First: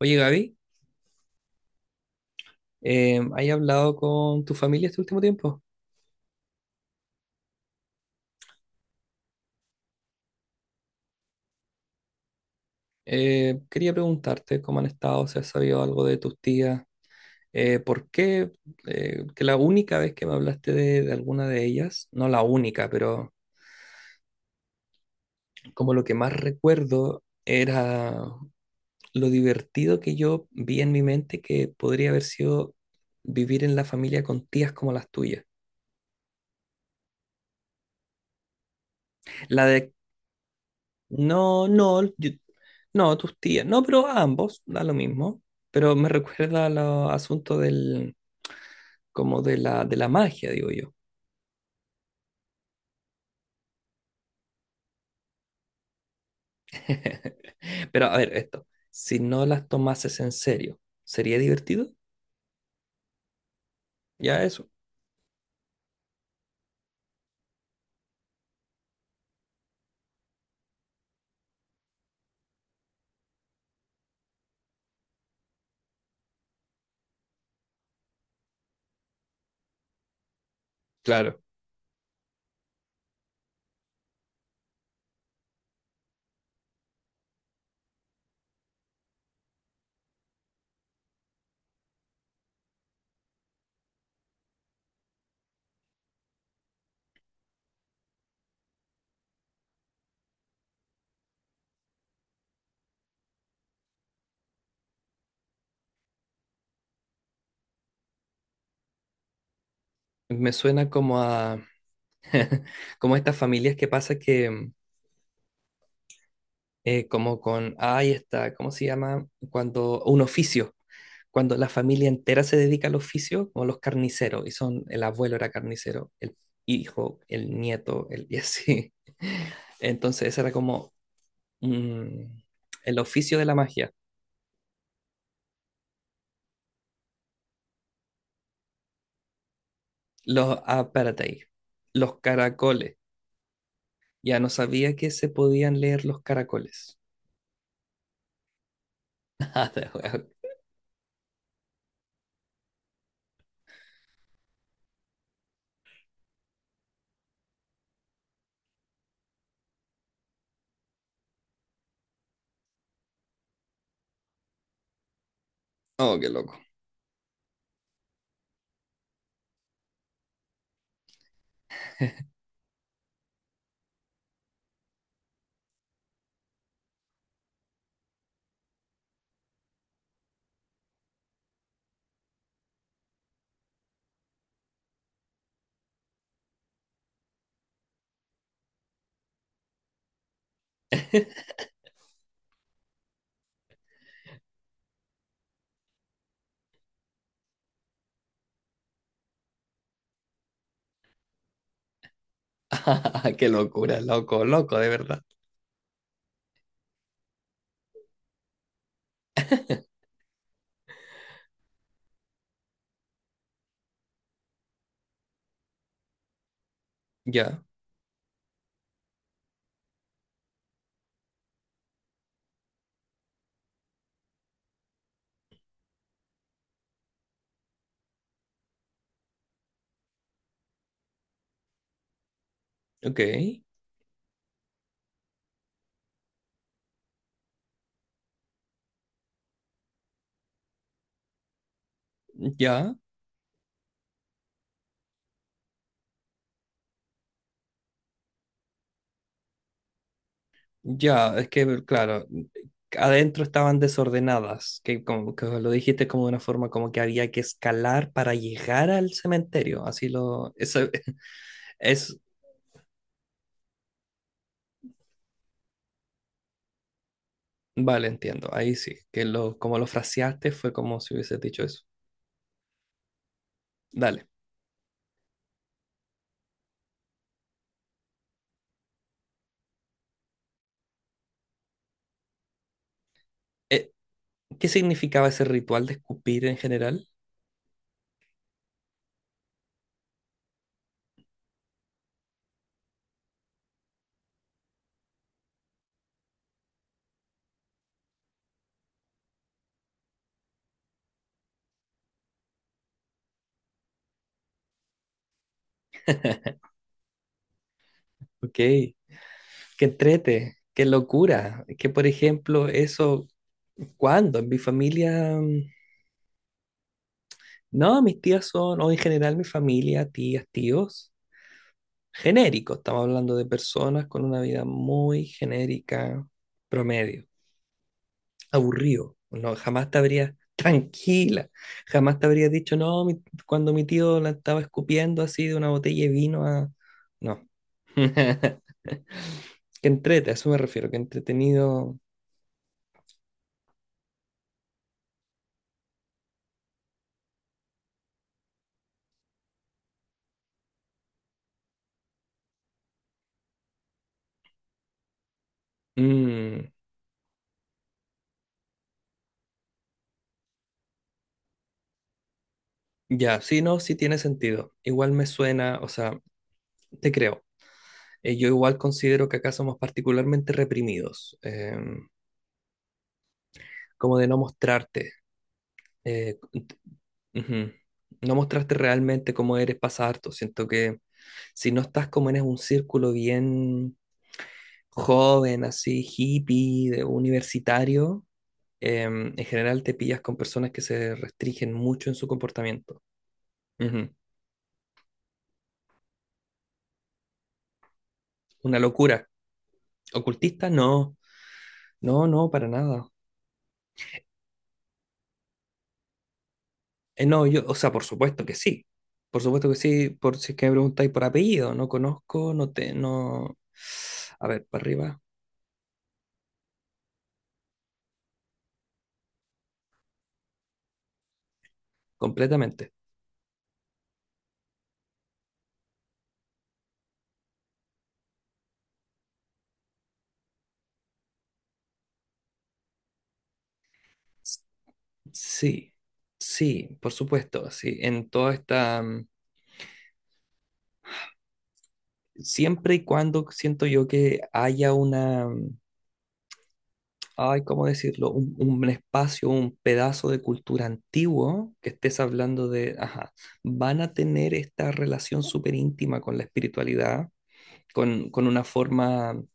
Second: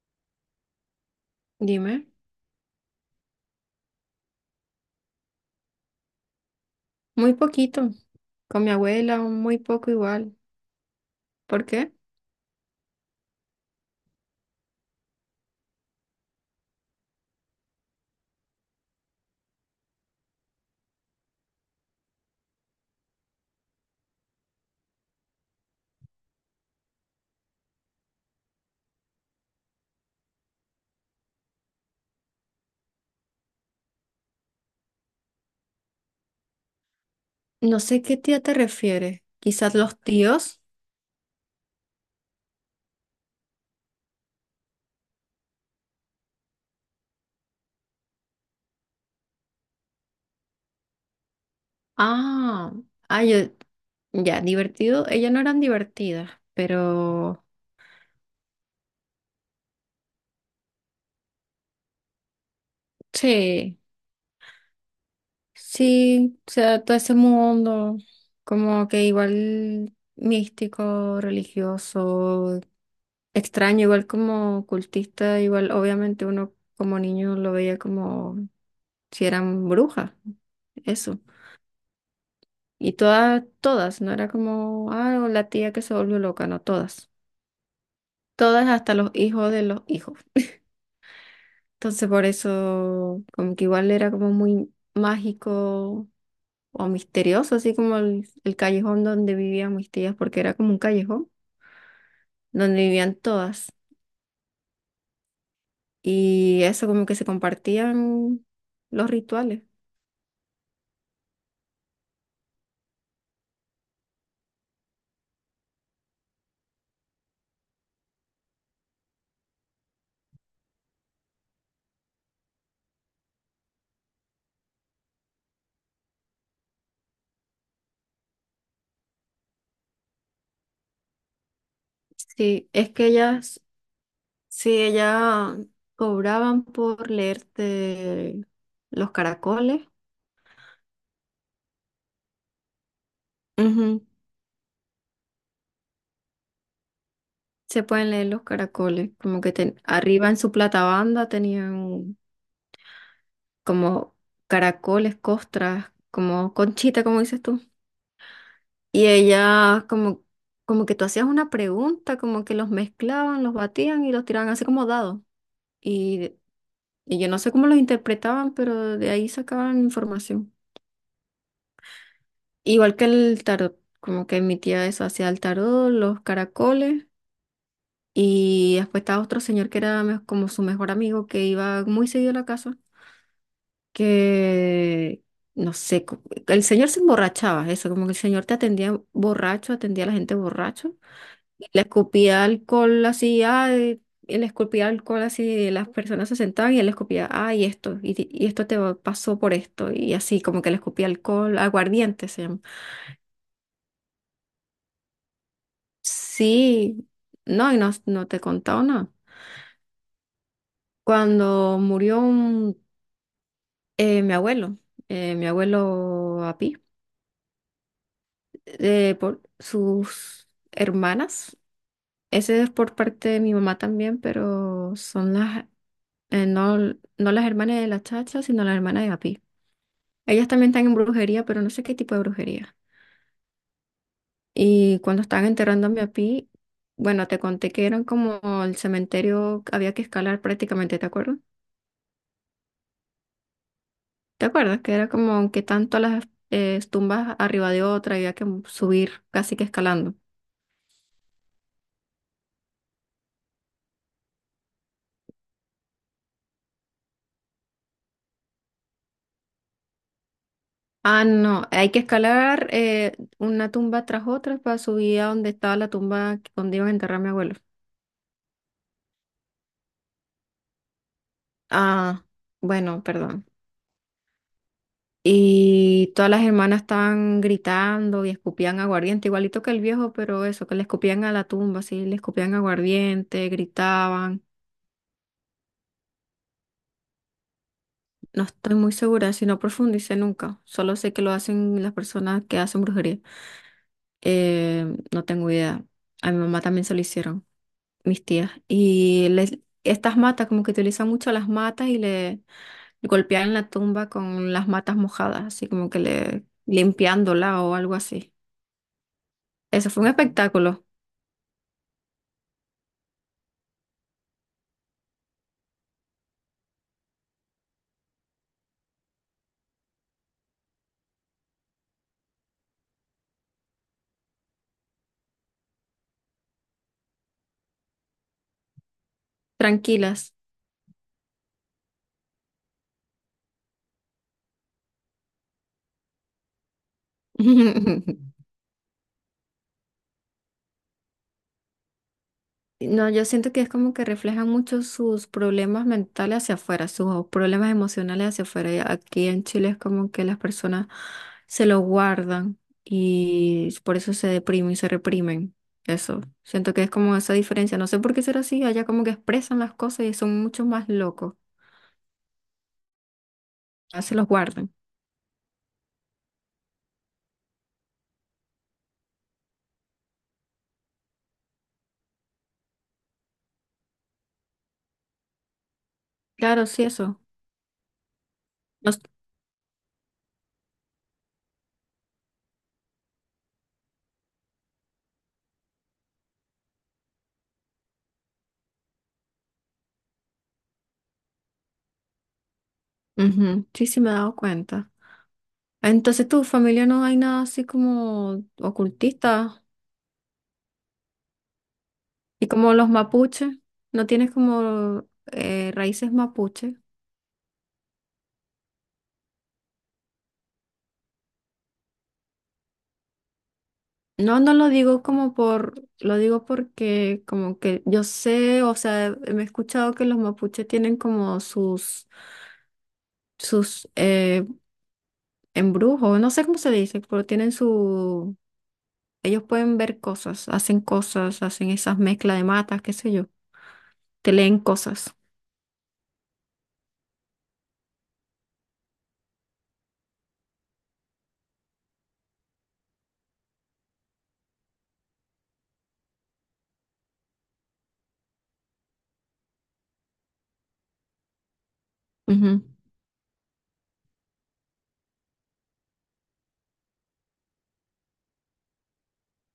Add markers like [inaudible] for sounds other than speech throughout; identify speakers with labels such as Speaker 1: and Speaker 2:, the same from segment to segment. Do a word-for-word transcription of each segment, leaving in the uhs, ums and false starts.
Speaker 1: Oye, Gaby,
Speaker 2: Dime,
Speaker 1: eh, ¿has hablado con tu familia este último tiempo?
Speaker 2: muy poquito. Con mi abuela, un muy poco igual. ¿Por qué?
Speaker 1: Eh, quería preguntarte cómo han estado, si has sabido algo de tus tías, eh, por qué eh, que la única vez que me hablaste de, de alguna de ellas, no la única, pero como lo que más recuerdo era lo divertido que yo vi en mi mente que podría haber sido vivir en la familia con tías como las tuyas.
Speaker 2: No sé qué tía te refieres.
Speaker 1: La
Speaker 2: Quizás
Speaker 1: de.
Speaker 2: los tíos.
Speaker 1: No, no, yo- no, tus tías. No, pero ambos, da lo mismo. Pero me recuerda al asunto del, como de la, de la magia, digo yo.
Speaker 2: Ah, ah, yo, ya, divertido. Ellas no eran divertidas, pero
Speaker 1: [laughs] Pero a ver, esto. Si no las tomases en serio, ¿sería divertido?
Speaker 2: sí,
Speaker 1: Ya eso.
Speaker 2: sí, o sea, todo ese mundo, como que igual místico, religioso, extraño, igual como cultista, igual obviamente uno como niño lo veía como si eran brujas, eso.
Speaker 1: Claro.
Speaker 2: Y todas, todas, no era como, ah, o la tía que se volvió loca, no, todas. Todas hasta los hijos de los hijos. Entonces por eso, como que igual era como muy mágico o misterioso, así como el, el callejón donde vivían mis tías, porque era como un callejón donde vivían todas. Y eso como que se compartían los rituales.
Speaker 1: Me suena como a, [laughs] como a estas familias que pasa que, mm, eh, como con, ay, está, ¿cómo se llama? Cuando, un oficio. Cuando la familia entera se dedica al oficio, como los carniceros, y son, el abuelo era carnicero, el hijo, el nieto, el, y así. [laughs] Entonces, ese era como mm,
Speaker 2: Sí, es
Speaker 1: el
Speaker 2: que
Speaker 1: oficio de la
Speaker 2: ellas,
Speaker 1: magia.
Speaker 2: sí, ellas cobraban por leerte los caracoles.
Speaker 1: Los, ah, espérate ahí, los caracoles.
Speaker 2: Ujú.
Speaker 1: Ya no sabía que se podían leer los caracoles. [laughs]
Speaker 2: Se pueden leer los caracoles, como que
Speaker 1: Ah,
Speaker 2: ten-
Speaker 1: de huevo.
Speaker 2: arriba en su platabanda tenían como caracoles, costras, como conchita, como dices tú. Y ella como, como que tú hacías una pregunta, como que los mezclaban, los batían y los tiraban así como dados.
Speaker 1: Oh, qué
Speaker 2: Y,
Speaker 1: loco.
Speaker 2: y yo no sé cómo los interpretaban, pero de ahí sacaban información. Igual que el tarot, como que mi tía eso hacía el tarot, los caracoles. Y después estaba otro señor que era me- como su mejor amigo que iba muy seguido a la casa. Que, no sé, co- el señor se emborrachaba, eso, como que el señor te atendía borracho, atendía a la gente borracho, y le escupía alcohol así, ay, y le escupía alcohol así, y las personas se sentaban y él le escupía, ay, esto, y, y esto te va- pasó por esto, y así, como que le escupía alcohol, aguardiente se llama.
Speaker 1: [laughs] Qué locura, loco, loco, de verdad.
Speaker 2: Sí, no, y no, no te he contado nada. Cuando murió un- eh, mi abuelo, eh, mi abuelo Api,
Speaker 1: Ya,
Speaker 2: eh, por sus hermanas. Ese es por parte de mi mamá también, pero son las, eh, no, no las hermanas de la chacha, sino las hermanas de Api. Ellas también están en brujería, pero no sé qué tipo de brujería.
Speaker 1: ok,
Speaker 2: Y cuando estaban enterrando a mi Api, bueno, te conté que eran como el cementerio, que había que escalar prácticamente, ¿te acuerdas?
Speaker 1: ya.
Speaker 2: ¿Te acuerdas? Que era como que tanto las eh, tumbas arriba de otra, había que subir casi que escalando.
Speaker 1: Ya, es que, claro, adentro estaban desordenadas, que como que lo dijiste como de una forma como que había que escalar para llegar al cementerio, así lo, eso.
Speaker 2: Ah, no,
Speaker 1: [laughs]
Speaker 2: hay que
Speaker 1: Es,
Speaker 2: escalar eh, una tumba tras otra para subir a donde estaba la tumba donde iban a enterrar a mi abuelo.
Speaker 1: vale, entiendo, ahí sí, que lo, como lo fraseaste fue como si hubieses dicho eso.
Speaker 2: Ah, bueno, perdón.
Speaker 1: Dale.
Speaker 2: Y todas las hermanas estaban gritando y escupían aguardiente, igualito que el viejo, pero eso, que le escupían a la tumba, sí, le escupían aguardiente,
Speaker 1: Eh,
Speaker 2: gritaban.
Speaker 1: ¿qué significaba ese ritual de escupir en general?
Speaker 2: No estoy muy segura, si no profundicé nunca. Solo sé que lo hacen las personas que hacen brujería. Eh, no tengo idea. A mi mamá también se lo hicieron, mis tías. Y les, estas matas, como que utilizan mucho las matas y le golpean la tumba con las matas mojadas, así como que le limpiándola o algo así.
Speaker 1: Ok, qué
Speaker 2: Eso fue un
Speaker 1: entrete,
Speaker 2: espectáculo.
Speaker 1: qué locura, que por ejemplo eso, ¿cuándo? En mi familia, mm, no, mis tías son, o en general mi familia, tías, tíos. Genérico. Estamos hablando de personas con una vida muy genérica, promedio, aburrido. No, jamás te
Speaker 2: Tranquilas.
Speaker 1: habrías, tranquila, jamás te habrías dicho, no, mi- cuando mi tío la estaba escupiendo así de una botella de vino a... No.
Speaker 2: [laughs]
Speaker 1: [laughs] Que entrete, a eso me refiero, que entretenido.
Speaker 2: No, yo siento que es como que reflejan mucho sus problemas mentales hacia afuera, sus problemas emocionales hacia afuera. Y aquí en Chile es como que las personas se lo guardan y por eso se deprimen y se reprimen. Eso,
Speaker 1: Mm,
Speaker 2: siento que es como esa diferencia. No sé por qué será así, allá como que expresan las cosas y son mucho más locos.
Speaker 1: ya, sí, no, sí
Speaker 2: Ya se
Speaker 1: tiene
Speaker 2: los guardan.
Speaker 1: sentido. Igual me suena, o sea, te creo. Eh, yo igual considero que acá somos particularmente reprimidos, em, como de no mostrarte. Eh.
Speaker 2: Claro, sí, eso.
Speaker 1: Ujú. No mostraste
Speaker 2: Nos-
Speaker 1: realmente cómo eres pasa harto. Siento que si no estás como en un círculo bien joven, así hippie, de universitario, em, en general te pillas con personas que se restringen mucho en su comportamiento.
Speaker 2: Ujú, sí, sí
Speaker 1: Ujú.
Speaker 2: me he dado cuenta. Entonces, ¿tu familia no hay nada así como
Speaker 1: Una locura.
Speaker 2: ocultista?
Speaker 1: ¿Ocultista? No, no,
Speaker 2: ¿Y
Speaker 1: no, para
Speaker 2: como los
Speaker 1: nada.
Speaker 2: mapuches? ¿No tienes como eh, raíces mapuche?
Speaker 1: Eh, no, yo, o sea, por supuesto que sí. Por supuesto que sí, por si es que me preguntáis por apellido, no conozco, no te, no.
Speaker 2: No,
Speaker 1: A
Speaker 2: no
Speaker 1: ver,
Speaker 2: lo
Speaker 1: para
Speaker 2: digo
Speaker 1: arriba,
Speaker 2: como por, lo digo porque como que yo sé, o sea, me he escuchado que los mapuches tienen como sus,
Speaker 1: completamente.
Speaker 2: sus eh, embrujos, no sé cómo se dice, pero tienen su, ellos pueden ver cosas, hacen cosas, hacen esas mezclas de matas, qué sé yo, te leen cosas.
Speaker 1: Sí, sí, por supuesto, sí, en toda esta, mm, siempre y cuando siento yo que haya una, mm, ay, ¿cómo decirlo? Un, un espacio, un pedazo de cultura antiguo que estés
Speaker 2: Ujú.
Speaker 1: hablando de, ajá, van a tener esta relación súper íntima con la espiritualidad, con, con una forma mm,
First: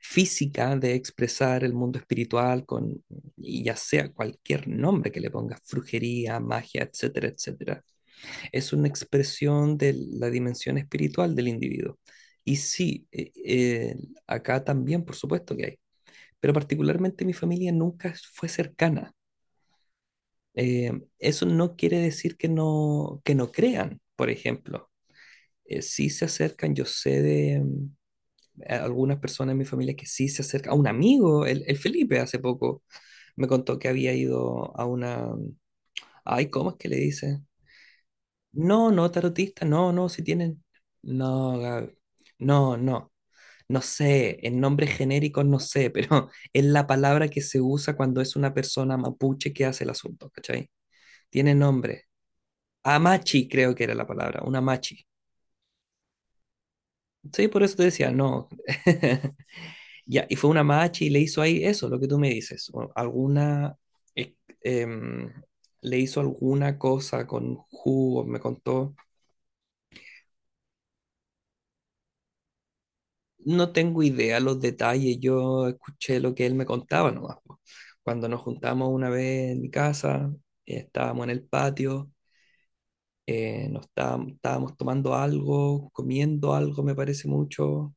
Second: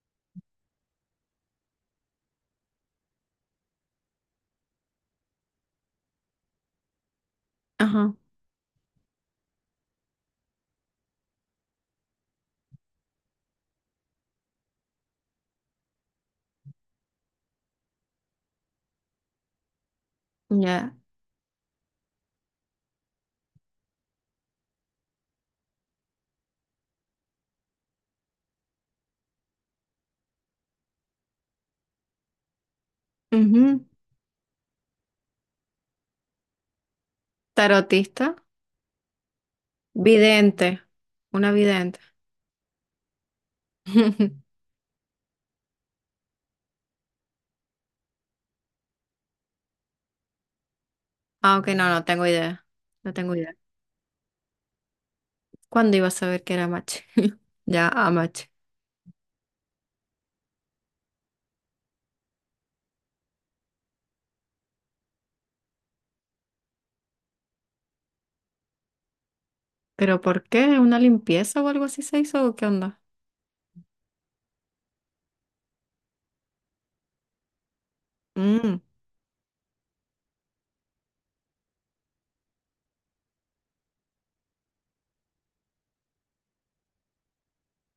Speaker 1: física de expresar el mundo espiritual, con, y ya sea cualquier nombre que le pongas, brujería, magia, etcétera, etcétera,
Speaker 2: Ajá,
Speaker 1: es una expresión de la dimensión espiritual del individuo. Y sí, eh, eh, acá también, por supuesto que hay, pero particularmente mi familia nunca fue cercana. Eh,
Speaker 2: ya.
Speaker 1: eso no quiere decir que no, que no crean, por ejemplo. Eh, sí se acercan, yo sé de mm, algunas personas en mi familia que sí se acercan. A un amigo, el, el Felipe, hace poco me contó
Speaker 2: Ujú.
Speaker 1: que había ido a una... mm, ay, ¿cómo es que le dice?
Speaker 2: Tarotista,
Speaker 1: No, no, tarotista, no, no, si tienen.
Speaker 2: vidente, una
Speaker 1: No, Gaby,
Speaker 2: vidente.
Speaker 1: no, no. No sé, en
Speaker 2: [laughs]
Speaker 1: nombres genéricos no sé, pero [laughs] es la palabra que se usa cuando es una persona mapuche que hace el asunto, ¿cachai? Tiene
Speaker 2: Aunque no, no
Speaker 1: nombre.
Speaker 2: tengo idea. No tengo
Speaker 1: Amachi,
Speaker 2: idea.
Speaker 1: creo que era la palabra, una machi.
Speaker 2: ¿Cuándo iba a saber que era mache? [laughs]
Speaker 1: Sí, por eso te
Speaker 2: Ya,
Speaker 1: decía,
Speaker 2: a
Speaker 1: no.
Speaker 2: mache.
Speaker 1: [laughs] Ya, y fue una machi y le hizo ahí eso, lo que tú me dices. O alguna. eh, em, Le hizo alguna cosa con jugo, me contó.
Speaker 2: ¿Pero por qué? ¿Una limpieza o algo así se hizo o qué onda?
Speaker 1: No tengo idea los detalles, yo escuché lo que él me contaba nomás. Po. Cuando nos
Speaker 2: Mm,
Speaker 1: juntamos una vez en mi casa, eh, estábamos en el patio, eh, nos estábamos, estábamos tomando algo, comiendo algo, me parece mucho,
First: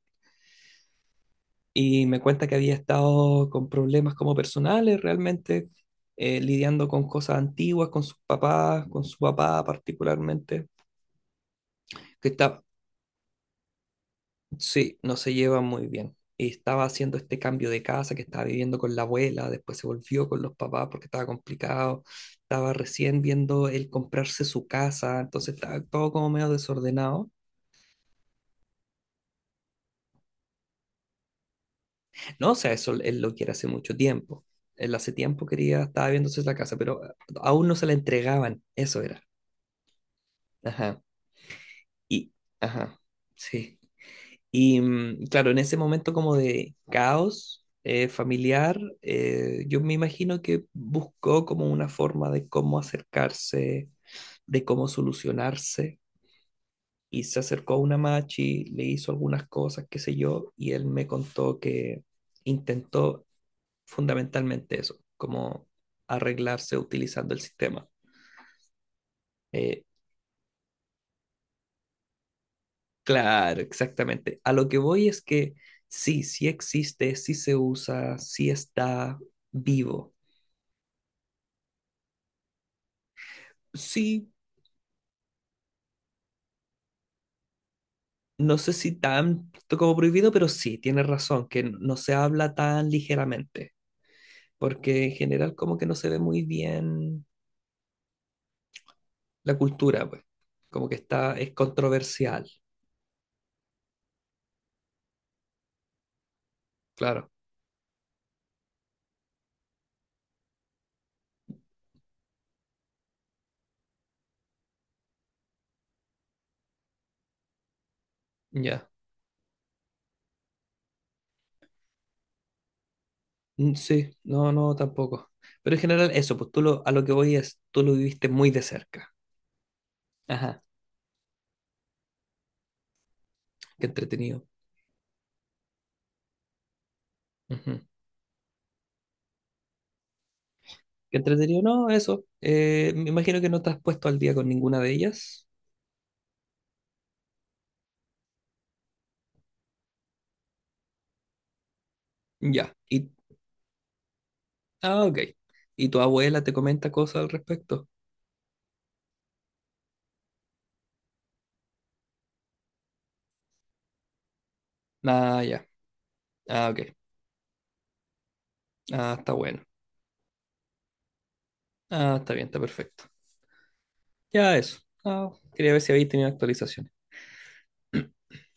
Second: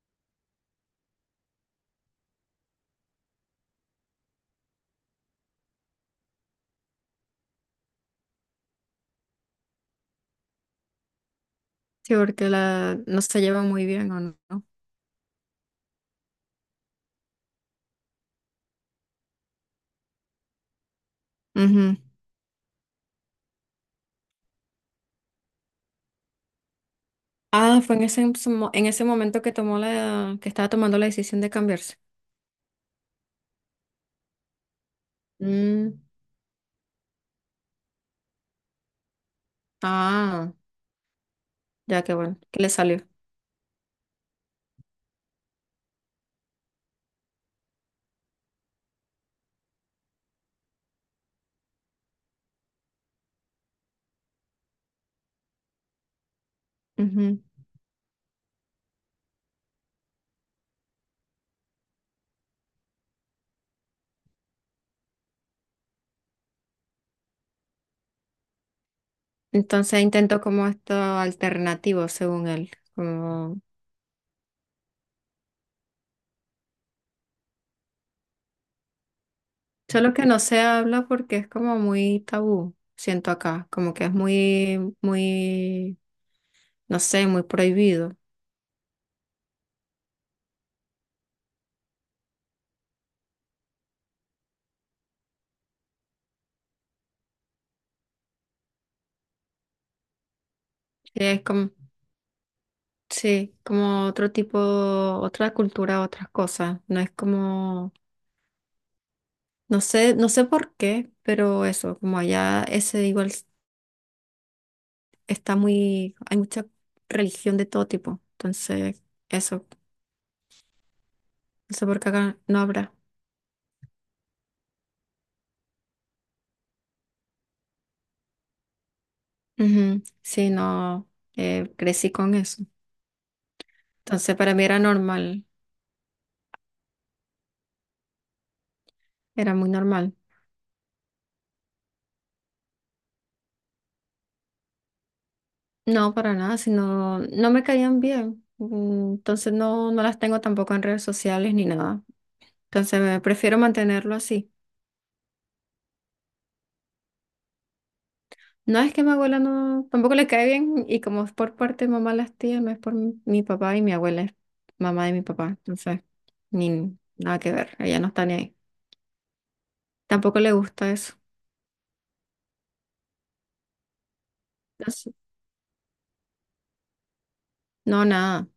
Speaker 1: y me cuenta que había estado con problemas como personales, realmente, eh, lidiando con cosas antiguas, con sus papás, con su papá particularmente,
Speaker 2: sí,
Speaker 1: que
Speaker 2: porque
Speaker 1: está.
Speaker 2: la no se lleva muy bien o no.
Speaker 1: Sí, no se llevan muy bien. Y estaba haciendo este cambio de casa, que estaba viviendo con la abuela, después se volvió con los papás porque estaba
Speaker 2: Ujú.
Speaker 1: complicado. Estaba recién viendo él comprarse su casa, entonces estaba todo como medio desordenado.
Speaker 2: Ah, fue en ese, mo- en ese momento que tomó la, que estaba tomando la decisión de cambiarse.
Speaker 1: No, o sea, eso él lo quiere hace mucho tiempo. Él hace tiempo quería,
Speaker 2: Mm,
Speaker 1: estaba viéndose la casa, pero aún no se la entregaban, eso era.
Speaker 2: ah,
Speaker 1: Ajá.
Speaker 2: ya que
Speaker 1: Y,
Speaker 2: bueno, que le
Speaker 1: ajá,
Speaker 2: salió.
Speaker 1: sí. Y mm, claro, en ese momento como de caos eh, familiar, eh, yo me imagino que buscó como una forma de cómo acercarse, de cómo solucionarse. Y se
Speaker 2: Ujú.
Speaker 1: acercó a una machi, le hizo algunas cosas, qué sé yo, y él me contó que intentó fundamentalmente eso, como arreglarse utilizando el sistema. Eh,
Speaker 2: Entonces intentó como esto alternativo, según él. Como
Speaker 1: claro, exactamente. A lo que voy es que sí, sí existe, sí se usa, sí está vivo.
Speaker 2: solo que no se habla porque es como muy tabú, siento acá, como que es
Speaker 1: Sí,
Speaker 2: muy, muy, no sé, muy prohibido.
Speaker 1: no sé si tanto como prohibido, pero sí, tienes razón, que n- no se habla tan ligeramente, porque en general como que no se ve muy bien la cultura, pues, como que está,
Speaker 2: Es
Speaker 1: es
Speaker 2: como,
Speaker 1: controversial,
Speaker 2: sí, como otro tipo, otra cultura, otras cosas. No es
Speaker 1: claro,
Speaker 2: como, no sé, no sé por qué, pero eso, como allá ese igual s- está muy, hay mucha religión de todo tipo.
Speaker 1: ya.
Speaker 2: Entonces, eso, no sé por qué acá no habrá.
Speaker 1: Mm, sí, no, no, tampoco. Pero en general eso, pues tú lo, a lo que voy es, tú lo viviste muy de cerca.
Speaker 2: Ujú, sí,
Speaker 1: Ajá,
Speaker 2: no, eh, crecí con eso.
Speaker 1: qué
Speaker 2: Entonces,
Speaker 1: entretenido.
Speaker 2: para mí era normal,
Speaker 1: Ujú.
Speaker 2: era muy normal.
Speaker 1: Qué entretenido, no, eso. Eh, me imagino que no te has puesto al día con ninguna de ellas.
Speaker 2: No, para nada, sino no me caían bien. Mm, entonces no, no las tengo tampoco en redes sociales ni nada.
Speaker 1: Ya.
Speaker 2: Entonces
Speaker 1: ¿Y
Speaker 2: eh, prefiero mantenerlo así.
Speaker 1: ah, ok. ¿Y tu abuela te comenta cosas al respecto?
Speaker 2: No es que mi abuela no, tampoco le cae bien y como es por parte de mamá las tías, no es por mi, mi papá y mi abuela es mamá de mi
Speaker 1: Ah,
Speaker 2: papá.
Speaker 1: ya.
Speaker 2: Entonces,
Speaker 1: Ah, ok.
Speaker 2: ni nada que ver, ella no está ni ahí.
Speaker 1: Ah, está bueno.
Speaker 2: Tampoco le gusta eso.
Speaker 1: Ah, está bien, está perfecto. Ya eso.
Speaker 2: Entonces,
Speaker 1: Ah, quería ver si habéis tenido actualizaciones.
Speaker 2: no,
Speaker 1: [clears throat]
Speaker 2: nada,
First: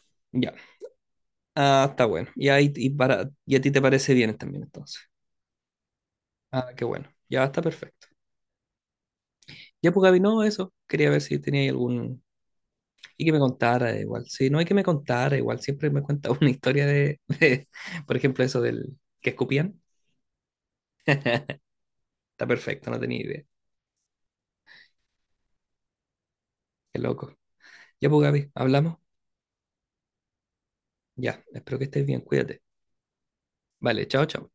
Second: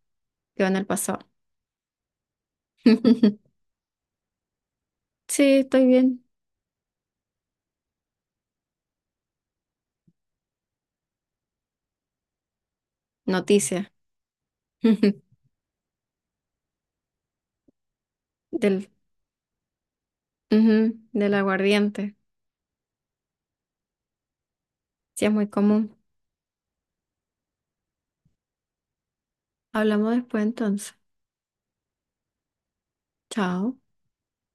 Speaker 1: Ya.
Speaker 2: quedó en el pasado.
Speaker 1: Ah, está bueno. Y ahí y para y a
Speaker 2: [laughs]
Speaker 1: ti te parece bien también entonces.
Speaker 2: Sí, estoy bien.
Speaker 1: Ah, qué bueno. Ya está perfecto. Ya pues Gaby, no, eso. Quería ver si tenía algún y que me
Speaker 2: Noticias.
Speaker 1: contara igual. Sí, no hay que me contara
Speaker 2: [laughs]
Speaker 1: igual. Siempre me cuenta [laughs] una historia de, de- por ejemplo, eso
Speaker 2: Del,
Speaker 1: del que escupían.
Speaker 2: ujú, del
Speaker 1: [laughs]
Speaker 2: aguardiente.
Speaker 1: Está perfecto, no tenía idea.
Speaker 2: Sí, es muy común.
Speaker 1: Qué loco. Ya pues Gaby, hablamos.
Speaker 2: Hablamos después entonces.
Speaker 1: Ya, espero que estés bien, cuídate.
Speaker 2: Chao.
Speaker 1: Vale, chao, chao.